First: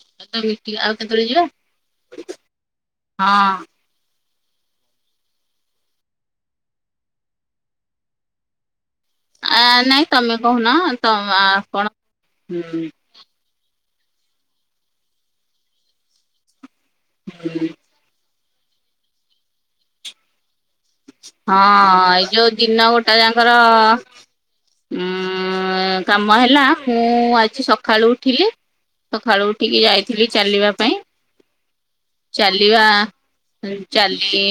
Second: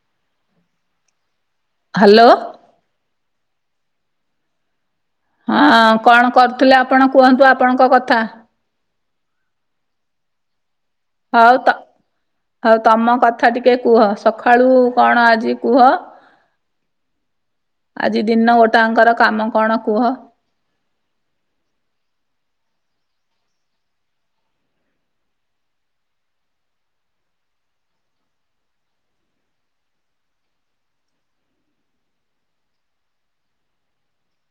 [inaudible] ଆଉ କେତେବେଳେ ଯିବା? ହ୍ୟାଲୋ। ହଁ। ହଁ କଣ କରୁଥିଲେ ଆପଣ? କୁହନ୍ତୁ ଆପଣଙ୍କ କଥା। ଆଁ-ଆଁ ନାଇଁ ତମେ କହୁନ। ତ ହଉ ତ ଆପଣ ହଉ ହଁ ତମ କଥା ଟିକେ କୁହ ସକାଳୁ କଣ ଆଜି କୁହ। [inaudible] ଆଜି ଦିନ ଗୋଟାଙ୍କର କାମ କଣ କୁହ। ହଁଅ-ଅ ଏଇ ଯୋଉ ଦିନ ଗୋଟାଯାଙ୍କର ଉଁ-ଉଁ-ଉଁ-ଉଁ କାମ ହେଲା ମୁଁ ଆଜି ସଖାଳୁ ଉଠିଲି। ସଖାଳୁ ଉଠିକି ଯାଇଥିଲି ଚାଲିବା ପାଇଁ। ଚାଲିବା ଉଁ-ଚାଲି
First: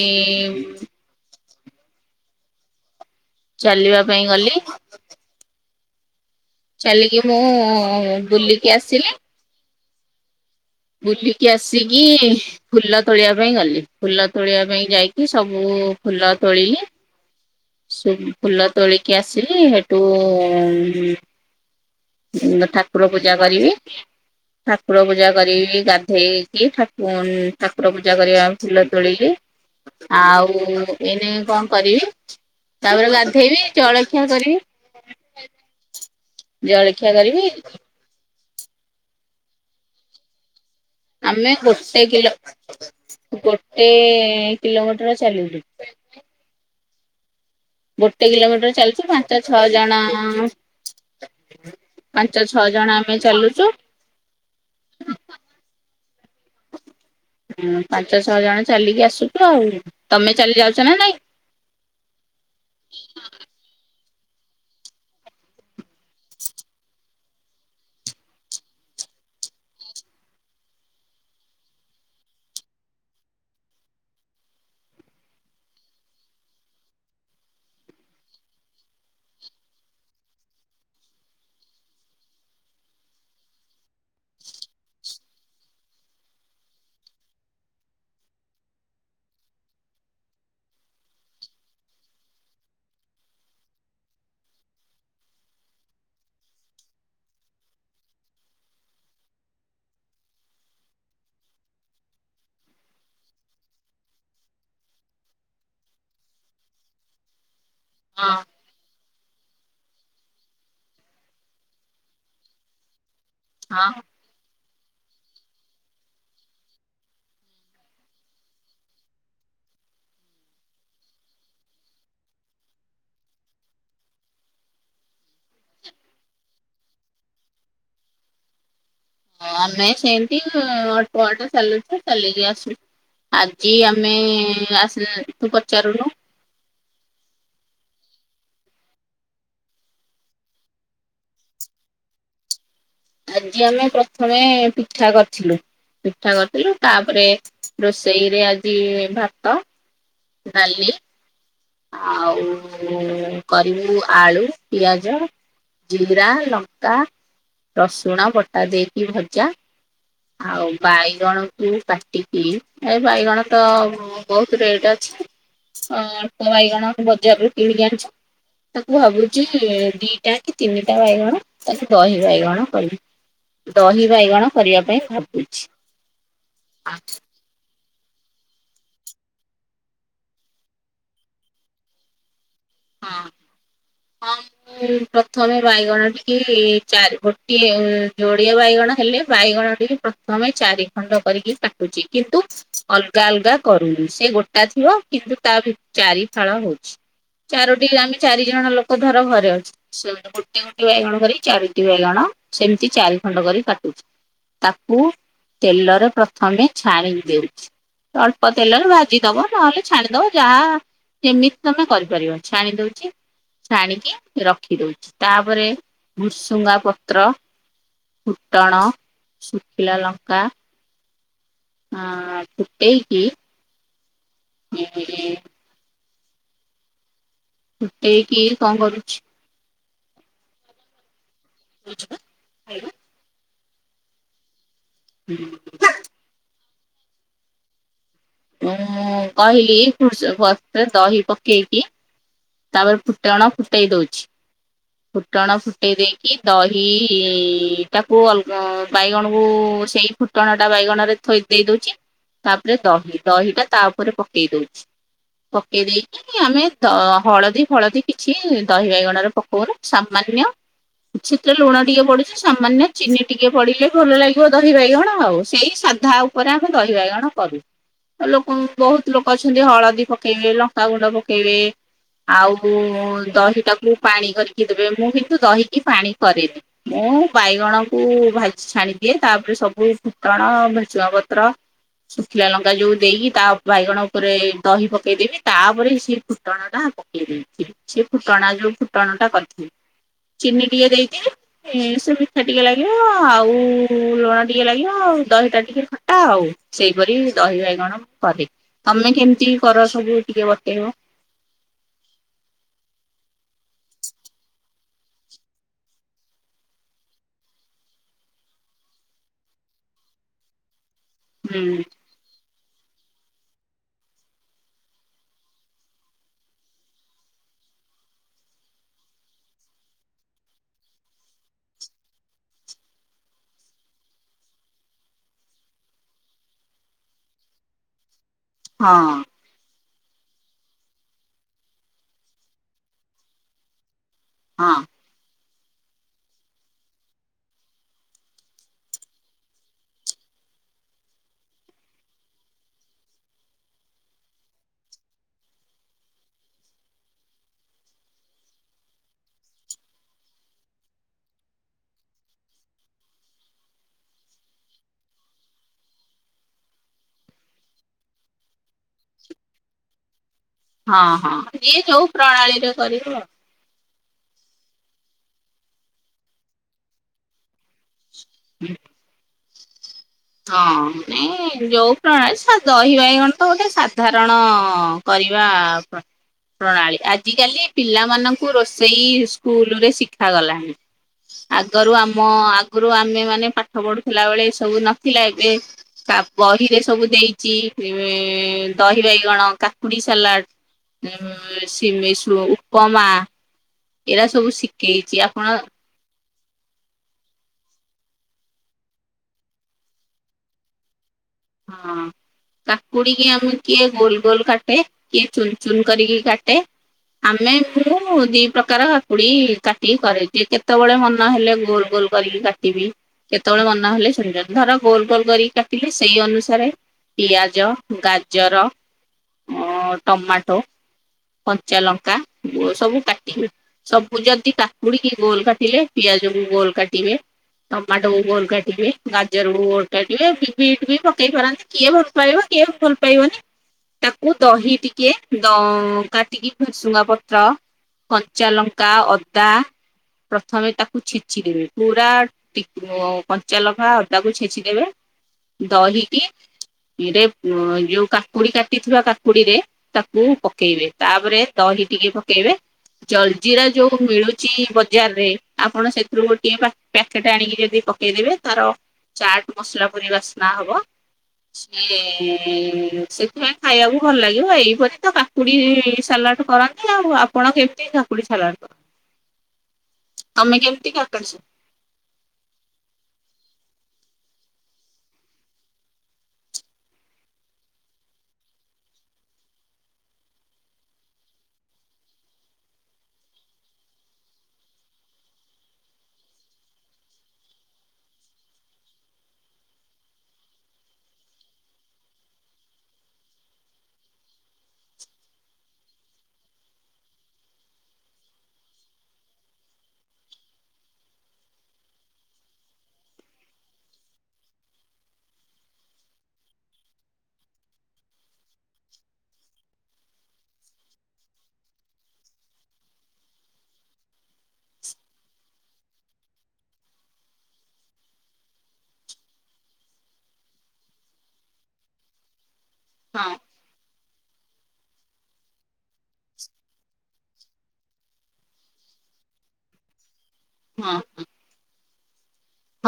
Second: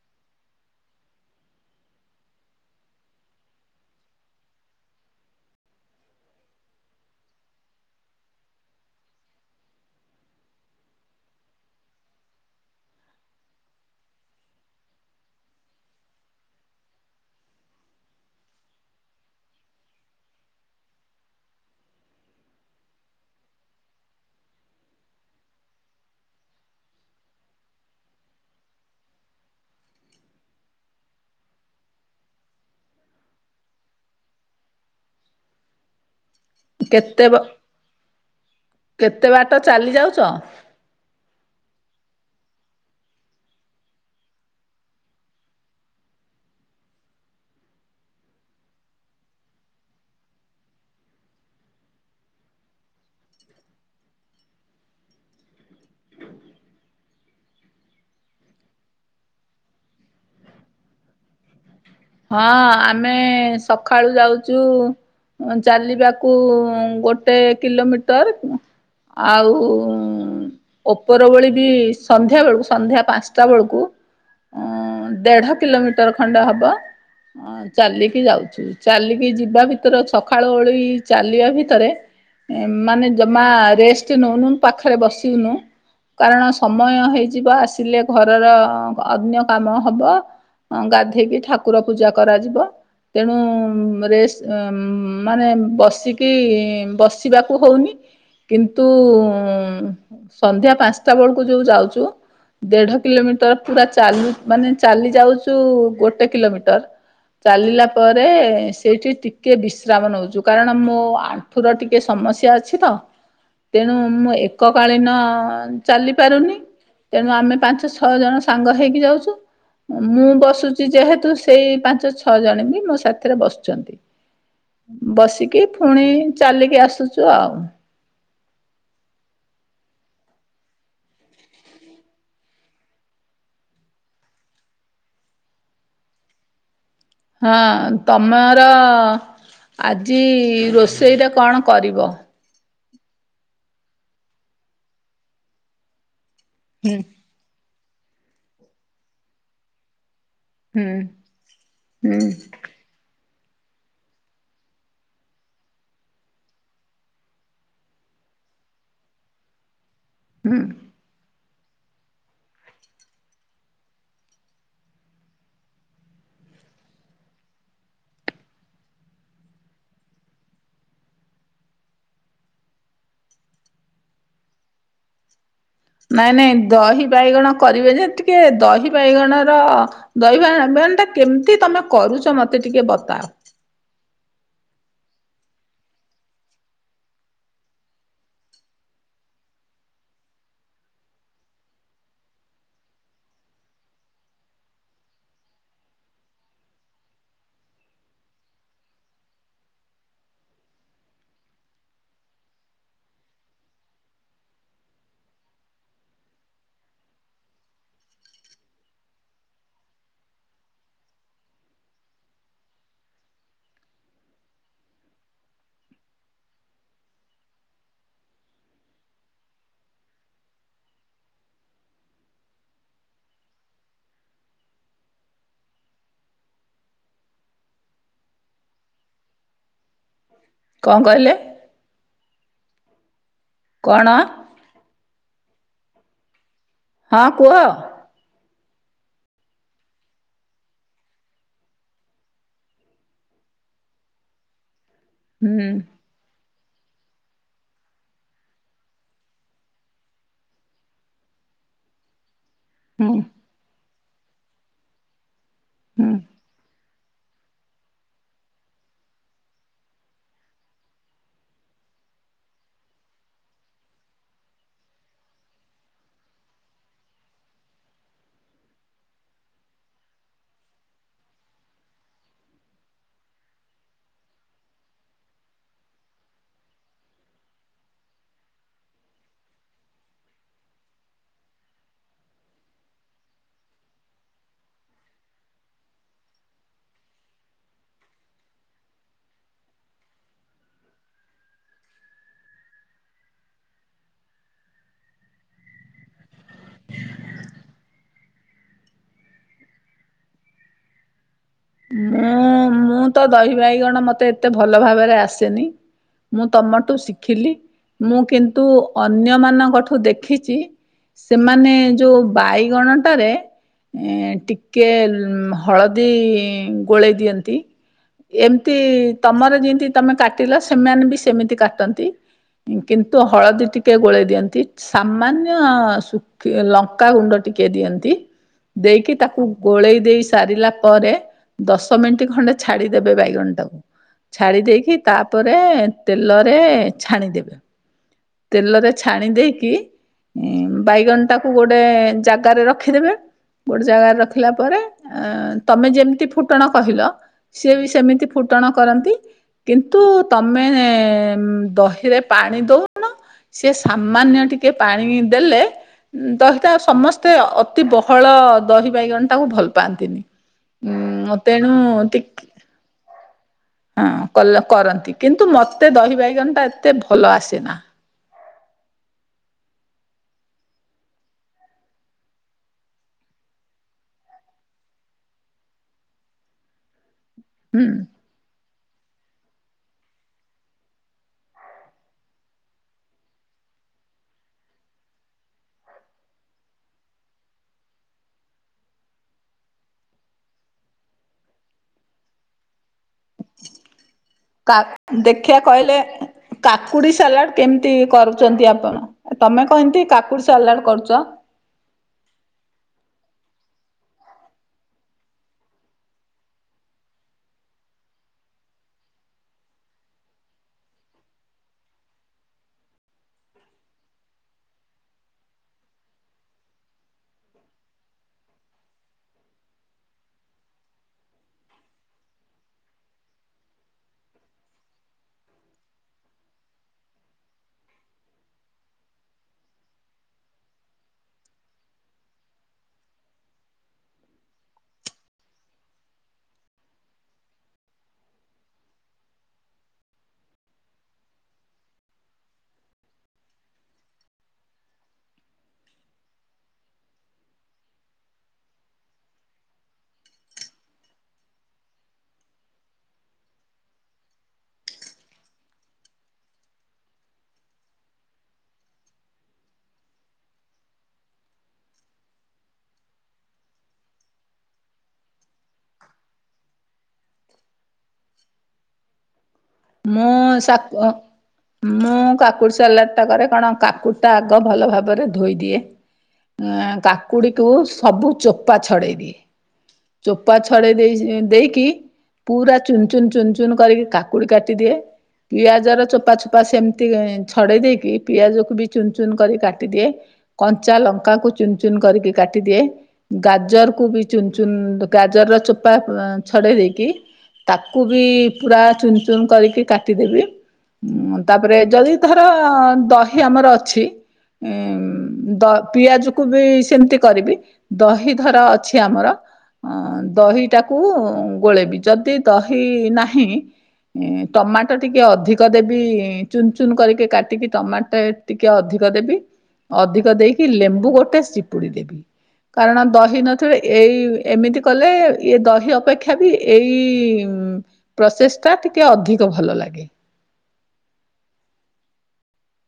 ଚାଲିବା ପାଇଁ ଗଲି। ଚାଲିକି ମୁଁ-ଉ-ଉ-ଉ ବୁଲିକି ଆସିଲି। ବୁଲିକି ଆସିକି ଫୁଲ ତୋଳିବା ପାଇଁ ଗଲି, ଫୁଲ ତୋଳିବା ପାଇଁ ଯାଇକି ସବୁ ଫୁଲ ତୋଳିଲି। ସେଇ ଫୁଲ ତୋଳିକି ଆସିଲି ହେଠୁ-ଉ-ଉ-ଉଁ-ଉଁ ଠାକୁର ପୂଜା କରିବି ଠାକୁର ପୂଜା କରିବି ଗାଧେଇକି ଠାକୁ-ଉଁ ଠାକୁର ପୂଜା କରିବା ଫୁଲ ତୋଳିିଲି। ଆଉ ଏଇନେ କଣ କରିବି ତାପରେ ଗାଧେଇବି ଜଳଖିଆ କରିବି। ଜଳଖିଆ କେତେ ବ କରିବି କେତେ ବାଟ ଚାଲିଯାଉଚ। ଆମେ ଗୋଟେ କିଲୋ ଗୋଟେ କିଲୋମିଟର ଚାଲିଲୁ। ଗୋଟେ କିଲୋମିଟର ଚାଲଚି ପାଞ୍ଚ ଛଅ ଜଣ। ପାଞ୍ଚ ଛଅ ଜଣ ଆମେ ଚାଲୁଚୁ। ହୁଁ ପାଞ୍ଚ ଛଅ ଜଣ ଚାଲିକି ଆସୁଛୁ ଆଉ ତମେ ଚାଲି ଯାଉଛ ନା ନାଇଁ। ହଁ ଆମେ ସଖାଳୁ ଯାଉଚୁ ଚାଲି ବାକୁ ଗୋଟେ କିଲୋମିଟର ଆଉ ଓପର ବୋଳି ବି ସନ୍ଧ୍ୟା ବେଳକୁ ସନ୍ଧ୍ୟା ପାଞ୍ଚଟା ବୁଳୁକୁ ଅଁ ଦେଢ କିଲୋମିଟର ଖଣ୍ଡେ ହବ। ହଁ ଚାଲିକି ଯାଉଚୁ ଚାଲିକି ଯିବା ଭିତରେ ସଖାଳ ଓଳି ଚାଲିବା ଭିତରେ। ମାନେ ଜମା ରେଷ୍ଟ ନଉନୁ ପାଖରେ ବସିନୁ। କାରଣ ସମୟ ହେଇଯିବ ଆସିଲେ ଘରର ଅନ୍ୟ କାମ ହବ। ଗାଧେଇକି ଠାକୁର ପୂଜା କରାଯିବ। ତେଣୁ ରେଷ୍ଟ ମାନେ ବସିକି ବସିବାକୁ ହଉନି। କିନ୍ତୁ ସନ୍ଧ୍ୟା ପାଞ୍ଚଟା ବେଳକୁ ଯୋଉ ଯାଉଚୁ। ଦେଢ କିଲୋମିଟର ପୁରା ଚାଲୁ ମାନେ ଚାଲି ଯାଉଚୁ ଗୋଟେ କିଲୋମିଟର। ଟର ଚାଲିଲା ପରେ ହଁ ସେଇଠି ଟି କିଏ ବିଶ୍ରାମ ନଉଛୁ କାରଣ ମୋ ଆଣ୍ଠୁ ର ଟିକେ ସମସ୍ୟା ଅଛି ତ। ହଁ। ତେଣୁ ମୁଁ ଏକକାଳୀନ ଚାଲି ପାରୁନି। ତେଣୁ ଆମେ ପାଞ୍ଚ ଛଅ ଜଣ ସାଙ୍ଗ ହେଇକି ଯାଉଛୁ ମୁଁ ବସୁଚି ଯେହେତୁ ସେ ସେଇ ପାଞ୍ଚ ଛଅ ଜଣ ବି ମୋ ସାଥିରେ ବସୁଚନ୍ତି। ବସିକି ଫୁଣି ଚାଲିକି ଆସୁଚୁ ଆଉ। ଆମେ ସେମିତି ଅଳ୍ପ ବାଟ ଚାଲୁଚୁ ଚାଲିକି ଆସୁ। ଆଜି ଆମେ ଆସିଲେ ତୁ ପଚାରୁନୁ। ହଁ ତମର ଆଜି ରୋଷେଇରେ କଣ କରିବ? ଆଜି ଆମେ ପ୍ରଥମେ ପିଠା କରିଥିଲୁ ପିଠା କରିଥିଲୁ ତାପରେ ରୋଷେଇରେ ଆଜି ଭାତ, ଡାଲି ହୁଁ ହୁଁ ଆଉ। କରିବୁ ଆଳୁ, ପିଆଜ, ଜିରା, ଲଙ୍କା। ରସୁଣ ବଟା ଦେଇକି ଭଜା ହୁଁ ଆଉ ବାଇଗଣ କୁ କାଟିକି ଏ ବାଇଗଣ ତ ବହୁତ ରେଟ ଅଛି। ହଁ ଅଳ୍ପ ବାଇଗଣ ବଜାରରୁ କିଣିକି ଆଣିଛୁ। ତାକୁ ଭାବୁଚି ଦିଟା କି ତିନିଟା ବାଇଗଣ ତାକୁ ଦହି ବାଇଗଣ କରିବି। ଦହି ବାଇଗଣ କରିବା ପାଇଁ ଭାବୁଛି। ନାଇଁ ନାଇଁ ହଁ ଦହି ବାଇଗଣ କରିବେ ଯେ ତି ଦହି ବାଇଗଣ ର ଦହି ବାଇଗଣ [unintelligible] ଟା କେମିତି ତମେ କରୁଚ ମ ମୋତେ ଟିକେ ବତାଅ। ହଁ ଙ୍କ ପ୍ରଥମେ ବାଇଗଣ ଟିକି ଚାରି ଗୋଟିଏ ଯୋଡ଼ିଏ ବାଇଗଣ ହେଲେ ବାଇଗଣ ଟି ପ୍ରଥମେ ଚାରି ଖଣ୍ଡ କରିକି କାଟୁଚି କିନ୍ତୁ ଅଲଗା ଅଲଗା କରୁନି ସେ ଗୋଟା ଥିବ କିନ୍ତୁ ତା ଭିତ ଚାରି ଫାଳ ହଉଛି। ଚାରୋଟି ଆମେ ଚାରି ଜଣ ଲୋକ ଧର ଘରେ ଅଛି। ସେମିତି ତ ଗୋଟେ ଗୋଟେ ବାଇଗଣ କରି ଚାରୋଟି ବାଇଗଣ ସେମିତି ଚାରି ଖଣ୍ଡ କରି କାଟୁଚି ତାକୁ ତେଲରେ ପ୍ରଥମେ ଛାଣି ଦେଉଛି। ଅଳ୍ପ ତେଲରେ ଭାଜି ଦବ ନହେଲେ ଛାଣିଦବ ଯାହା ସେମିତି ତମେ କରିପାରିବ। ଛାଣି ଦଉଚି। ଛାଣିକି ରଖି ଦଉଚି ତାପରେ ଭୃସୁଙ୍ଗା ପତ୍ର ଫୁଟଣ, ଶୁଖିଲା ଲଙ୍କା ଆଁ ଫୁଟେଇକି? ହୁଁ-ହୁଁ [unintelligible] ଫୁଟେଇକି କଣ କରୁଛି? କଣ କହିଲେ? ବୁଝିବା। କଣ? ମୁଁ ହଁ କୁହ? ମୁଁ କହିଲି ଭୃସୁ ପ ଦହି ପକେଇକି ତାପରେ ଫୁଟଣ ଫୁଟେଇ ଦଉଛି ଫୁଟଣ ହୁଁ ଫୁଟେଇ ଦେଇ କି ଦହି ତାକୁ ଅଲଗ ବାଇଗଣକୁ ସେଇ ଫୁ ଫୁଟଣ ଟା ବାଇଗଣ ରେ ଥୋଇ ଦେଇ ଦଉଚି। ତାପରେ ହୁଁ ଦହି ଦହିଟା ତା ଉପରେ ପକେଇ ଦଉଛି ପକେଇ ହୁଁ ଦେଇକି ଆମେ ଦ ହଳଦୀ ଫଳଦୀ କିଛି ଦହି ବାଇଗଣ ର ପକଉର ସାମାନ୍ୟ କିଛି ତ ଲୁଣ ଟିକେ ପଡ଼ୁଛି ସାମାନ୍ୟ ଚିନି ଟିକେ ପଡ଼ିଲେ ଭଲ ଲାଗିବ ଦହି ବାଇଗଣ ଆଉ ସେଇ ସାଧା ଆଉ ଉପରେ ଆମେ ଦହି ବାଇଗଣ କରୁ। ଲୋକ ବହୁତ ଲୋକ ଅଛନ୍ତି ହଳଦୀ ପକେଇବେ ଲଙ୍କାଗୁଣ୍ଡ ପକେଇବେ ଆଉ ଦହିଟାକୁ ପାଣି କରିକି ଦେବେ ମୁଁ କିନ୍ତୁ ଦହିକି ପାଣି କରେନି। ମୁଁ ବାଇଗଣ କୁ ଭାଜି ଛାଣିଦିଏ, ତାପରେ ସବୁ ଫୁଟଣ, ଭୃଷଙ୍ଗ ପତ୍ର ଶୁଖିଲା ଲଙ୍କା ଯୋଉ ଦେଇକି, ତା ଉ ବାଇଗଣ ଉପରେ ଦହି ପକେଇଦେଇ କି, ତା ଉପରେ ସେ ଫୁଟଣ ଟା ସେ ଫୁଟଣା ଯୋଉ ଫୁଟଣ ଟା କରି ଥିବି, ଚିନି ଟିକେ ଦେଇ ଦିଏ। ସେ ମିଠା ଟିକେ ଲାଗିବ, ଆଉ ଲୁଣ ଟିକେ ଲାଗିବ, ଆଉ ଦହିଟା ଟିକେ ଖଟା ଆଉ। ସେଇପରି ଦହି ବାଇଗଣ କରେ। ତମେ କେମିତି କର ସବୁ ଟିକେ ବତେଇବ? ମୁଁ, ମୁଁ ତ ଦହି ବାଇଗଣ ମତେ ଏତେ ଭଲ ଭାବରେ ଆସେନି। ମୁଁ ତମଠୁ ଶିଖିଲି। ମୁଁ କିନ୍ତୁ ଅନ୍ୟ ମାନଙ୍କଠୁ ଦେଖିଛି, ହୁଁ ସେମାନେ ଯୋଉ ବାଇଗଣଟା ରେ ଟିକେ ହଳଦୀ ଗୋଳେଇ ଦିଅନ୍ତି। ଏମତି ତମର ଯେମିତି ତମେ କାଟିଲ, ସେମାନେ ବି ସେମିତି କାଟନ୍ତି। କିନ୍ତୁ, ହଳଦୀ ଟିକେ ଗୋଳେଇ ଦିଅନ୍ତି। ସାମାନ୍ୟ, ଶୁଖି ଲଙ୍କାଗୁଣ୍ଡ ଟିକେ ଦିଅନ୍ତି। ହଁ ଦେଇକି ତାକୁ ଗୋଳେଇ ଦେଇ ସାରିଲା ପରେ ଦଶ ମିନିଟ୍ ଖଣ୍ଡେ ଛାଡିଦେବେ ବାଇଗଣ ଟାକୁ, ଛାଡି ହଁ। ଦେଇକି ତାପରେ ତେଲରେ ଛାଣିଦେବେ। ତେଲରେ ଛାଣି ଦେଇକି ବାଇଗଣ ଟାକୁ ଗୋଟେ ଜାଗାରେ ରଖିଦେବେ। ଗୋଟେ ଜାଗାରେ ରଖିଲା ପରେ, ଅ ତମେ ଯେମିତି ଫୁଟଣ କହିଲ ସିଏ ବି ସେମିତି ଫୁଟଣ କରନ୍ତି। କିନ୍ତୁ ତମେ, ଦହିରେ ପାଣି ଦଉନ। ସିଏ ସାମାନ୍ୟ ଟିକେ ପାଣି ଦେଲେ ଦହିଟା ସମସ୍ତେ ଅତି ବହଳ ଦହି ବାଇଗଣ ଟାକୁ ଭଲ ପାଆନ୍ତି। ହଁ, ହଁ ଯିଏ ଯୋଉ ପ୍ରଣାଳୀରେ କରିବ। ହଁ କଲ କରନ୍ତି, କିନ୍ତୁ ମୋତେ ଦହି ବାଇଗଣ ଟା ଏତେ ଭଲ ଆସେନା। ହୁଁ। ହଁ, ନାଇଁ ଯୋଉ ପ୍ରଣାଳୀ ସା ଦହି ବାଇଗଣ ତ ଗୋଟେ ସାଧାରଣ କରିବା, ପ୍ର ପ୍ରଣାଳୀ ଆଜିକାଲି ହୁଁ। ପିଲାମାନ କୁ ରୋଷେଇ ସ୍କୁଲ୍ ରେ ଶିଖାଗଲାଣି। ଆଗରୁ ଆମ, ଆଗରୁ ଆମେ ମାନେ ପାଠ ପଢୁଥିଲା ବେଳେ ଏ ସବୁ ନଥିଲା ଏବେ ତା ବହିରେ ସବୁ ଦେଇଛି, ଇ ଦହି ବାଇଗଣ, କାକୁଡି ସାଲାଟ ଉଁ ସିମେଇଁସୁ ଉପମା ଏରା ସବୁ କା, ଶିଖେଇଚି ଆପଣ ଦେଖିଆ କହିଲେ? କାକୁଡି ସାଲାଡ଼, କେମିତି କରୁଛନ୍ତି ଆପଣ? ତମେ କମିତି କାକୁଡ଼ି ସାଲାଡ କରୁଚ? ହଁ। କାକୁଡି କି ଆମେ କିଏ ଗୋଲ୍ ଗୋଲ୍ କାଟେ, କିଏ ଚୁନ୍ ଚୁନ୍ କରିକି କାଟେ ଆମେ ମୁଁ ଦି ପ୍ରକାର କାକୁଡି କାଟିିକି କରେ, ଯେ କେତେବେଳେ ମନ ହେଲେ ଗୋଲ୍ ଗୋଲ୍ କରିକି କାଟିବି, କେତେବେଳେ ମନ ହେଲେ ସେମିତି ଧର ଗୋଲ ଗୋଲ କରିକି କାଟିଲି ସ ସେଇ ଅନୁସାରେ ପିଆଜ, ଗାଜର ଅ ଟମାଟୋ, କଞ୍ଚା ଲଙ୍କା ଓ ସବୁ କାଟି କି ସବୁ ଯଦି କାକୁଡିକି ଗୋଲ କାଟିଲେ, ପିଆଜକୁ ଗୋଲ୍ କାଟିବେ ଟମାଟୋକୁ ଗୋଲ କାଟିବେ, ଗାଜରକୁୁ ଗୋଲ କାଟିବେ ବି ବିଟ୍ ବି ପକେଇ ପାରନ୍ତି, କିଏ ଭଲ ପାଇବ କିଏ ଭଲ ପାଇବନି। ତାକୁ ଦହି ଟିକେ, ଦ କାଟିକି ଭୃସୁଙ୍ଗା ପତ୍ର କଞ୍ଚା ଲଙ୍କା, ଅଦା ପ୍ରଥମେ ତାକୁ ଛେଚି ଦେବେ ପୁରା ଟିକ ଓ କଞ୍ଚା ଲଙ୍କା ଅଦାକୁ ଛେଚିଦେବେ ଦହିକି ରେ ଯୋଉ କାକୁଡି କାଟିଥିବା କାକୁଡିରେ ତାକୁ ପକେଇବେ, ତାପରେ ଦହି ଟିକେ ପକେଇବେ ଜଲ୍ ଜିିରା ଯୋଉ ମିଳୁଛି, ବଜାରେ ଆପଣ ସେଥିରୁ ଗୋଟିଏ ପା ପ୍ୟାକେଟ୍ ଆଣିକି ଯଦି ପକେଇଦେବେ ତାର ଚାଟ୍ ମସଲା ପରି ବାସ୍ନା ହବ। ସିଏ ସେଥିପାଇଁ ଖାଇବାକୁ ଭଲ ଲାଗିବ ଏଇପରି ତ କା କୁଡ଼ି ସାଲାଡ଼ କରନ୍ତି ଆଉ ଆପଣ କେମିତି କାକୁଡ଼ି ସାଲାଡ଼ କର ମୁଁ ତମେ ସାକ କେମିତି କାଟନ୍ସି? ମୁଁ କାକୁଡ଼ି ସାଲାଡ଼ ଟା କରେ କଣ କାକୁଡ଼ି ଟା ଆଗ ଭଲ ଭାବରେ ଧୋଇ ଦିଏ ଉଁ କାକୁଡ଼ିକୁ ସବୁ ଚୋପା ଛଡ଼େଇ ଦିଏ। ଚୋପା ଛଡ଼େଇ ଦେଇ ସି ଦେଇକି ପୁରା ଚୁନ୍ ଚୁନ୍ କରିକି କା କୁଡ଼ି କାଟିଦିଏ। ପିଆଜର ଚୋପା ଚୋପା ସେମିତି ଇଁ ଛଡ଼େଇ ଦେଇକି ପିଆଜକୁ ବି ଚୁନ୍ ଚୁନ୍ କରି କାଟିଦିଏ। କଞ୍ଚା ଲଙ୍କାକୁ ଚୁନ ଚୁନ କରିକି କାଟିଦିଏ। ଗାଜରକୁୁ ବି ଚୁନ୍ ଚୁନ୍ ଗାଜର ର ଚୋପା ଅଁ ଛଡ଼େଇ ଦେଇକି ତାକୁ ବି ପୁରା ଚୁନ ଚୁନ କରିକି କାଟିଦେବି। ଉଁ ତାପରେ ଯଦି ଧର ଦହି ଆମର ଅଛି ଉଁ ଦ ପିଆଜକୁ ବି ସେମିତି କରିବି। ଦହି ଧର ଅଛି ଆମର ଅଁ ଦହିଟାକୁ ଗୋଳେଇବି ଯଦି ଦହି ନାହିଁ ଇଁ ଟମାଟୋ ଟିକେ ଅଧିକ ଦେବି ଚୁନ ଚୁନ କରିକି କାଟିକି ଟମାଟୋ ଟେ ଟିକେ ଅଧିକ ଦେବି। ଅଧିକ ଦେଇକି ଲେମ୍ବୁ ଗୋଟେ ଚିପୁଡ଼ି ଦେବି। କାରଣ ସାଲା ହଁ ଦହି ନ ସେତବେଳେ ଏଇ ଏମିତି କଲେ ଇଏ ଦହି ଅପେକ୍ଷା ବି ଏଇ ପ୍ରସେସ ଟା ଟିକେ ଅଧିକ ଭଲ ଲାଗେ। ହଁ।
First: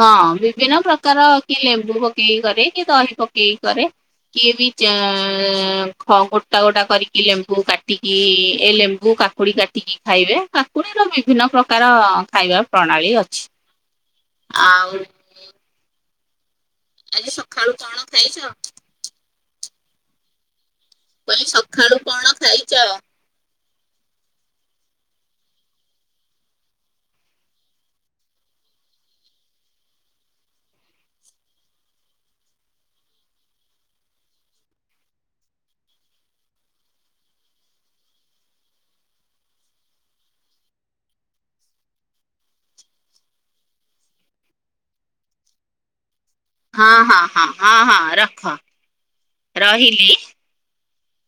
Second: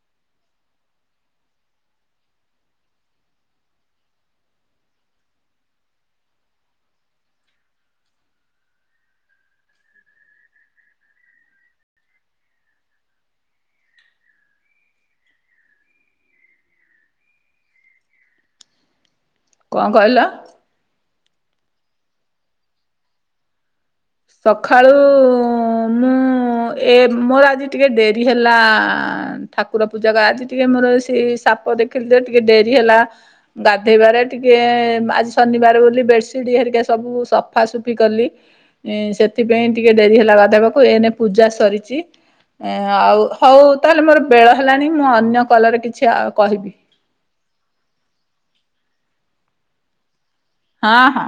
ହଁ ବିଭିନ୍ନ ପ୍ରକାର କି ଲେମ୍ବୁ ପକେଇକି କରେ କିଏ ଦହି ପକେଇକି କରେ। କିଏ ବି [unintelligible] ଗୋଟା ଗୋଟା କରିକି ଲେମ୍ବୁ କାଟିକି ଏ ଲେମ୍ବୁ କା କାକୁଡ଼ି କାଟିକି ଖାଇବେ କାକୁଡ଼ିର ବିଭିନ୍ନ ପ୍ରକାର ଖାଇବା ପ୍ରଣାଳୀ ଅଛି। ଆଉ ଆଜି ସକାଳୁ କଣ ଖାଇଛ। କଣ କହିଲ? କହିଲି ସକାଳୁ କଣ ଖାଇଛ? ସକାଳୁ ମୁଁ ଏ ମୋର ଆଜି ଟିକେ ଡେରି ହେଲା ଠାକୁର ପୂଜାରା ଆଜି ଟିକେ ମୋର ସେ ସାପ ଦେଖିଲି ଯେ ଟିକେ ଡେରି ହେଲା। ଗାଧୋଇବାରେ ଟିକିଏ ଆଜି ଶନିବାର ବୋଲି ବେଡ଼ସିଟ୍ ହେରିକା ସବୁ ସଫାସୁଫି କଲି। ଉଁ ସେଥିପାଇଁ ଟିକେ ଡେରି ହେଲା ଗାଧେଇବାକୁ ଏଇନେ ପୂଜା ସରିଛି। ଏ ଆଉ ହଉ ତାହେଲେ ମୋର ବେଳ ହେଲାଣି ମୁଁ ଅନ୍ୟ କଲରେ କିଛି କହିବି। ହଁ ହଁ ହଁ ହଁ ହଁ ରଖ। ରହିଲି। ହଁ ହଁ।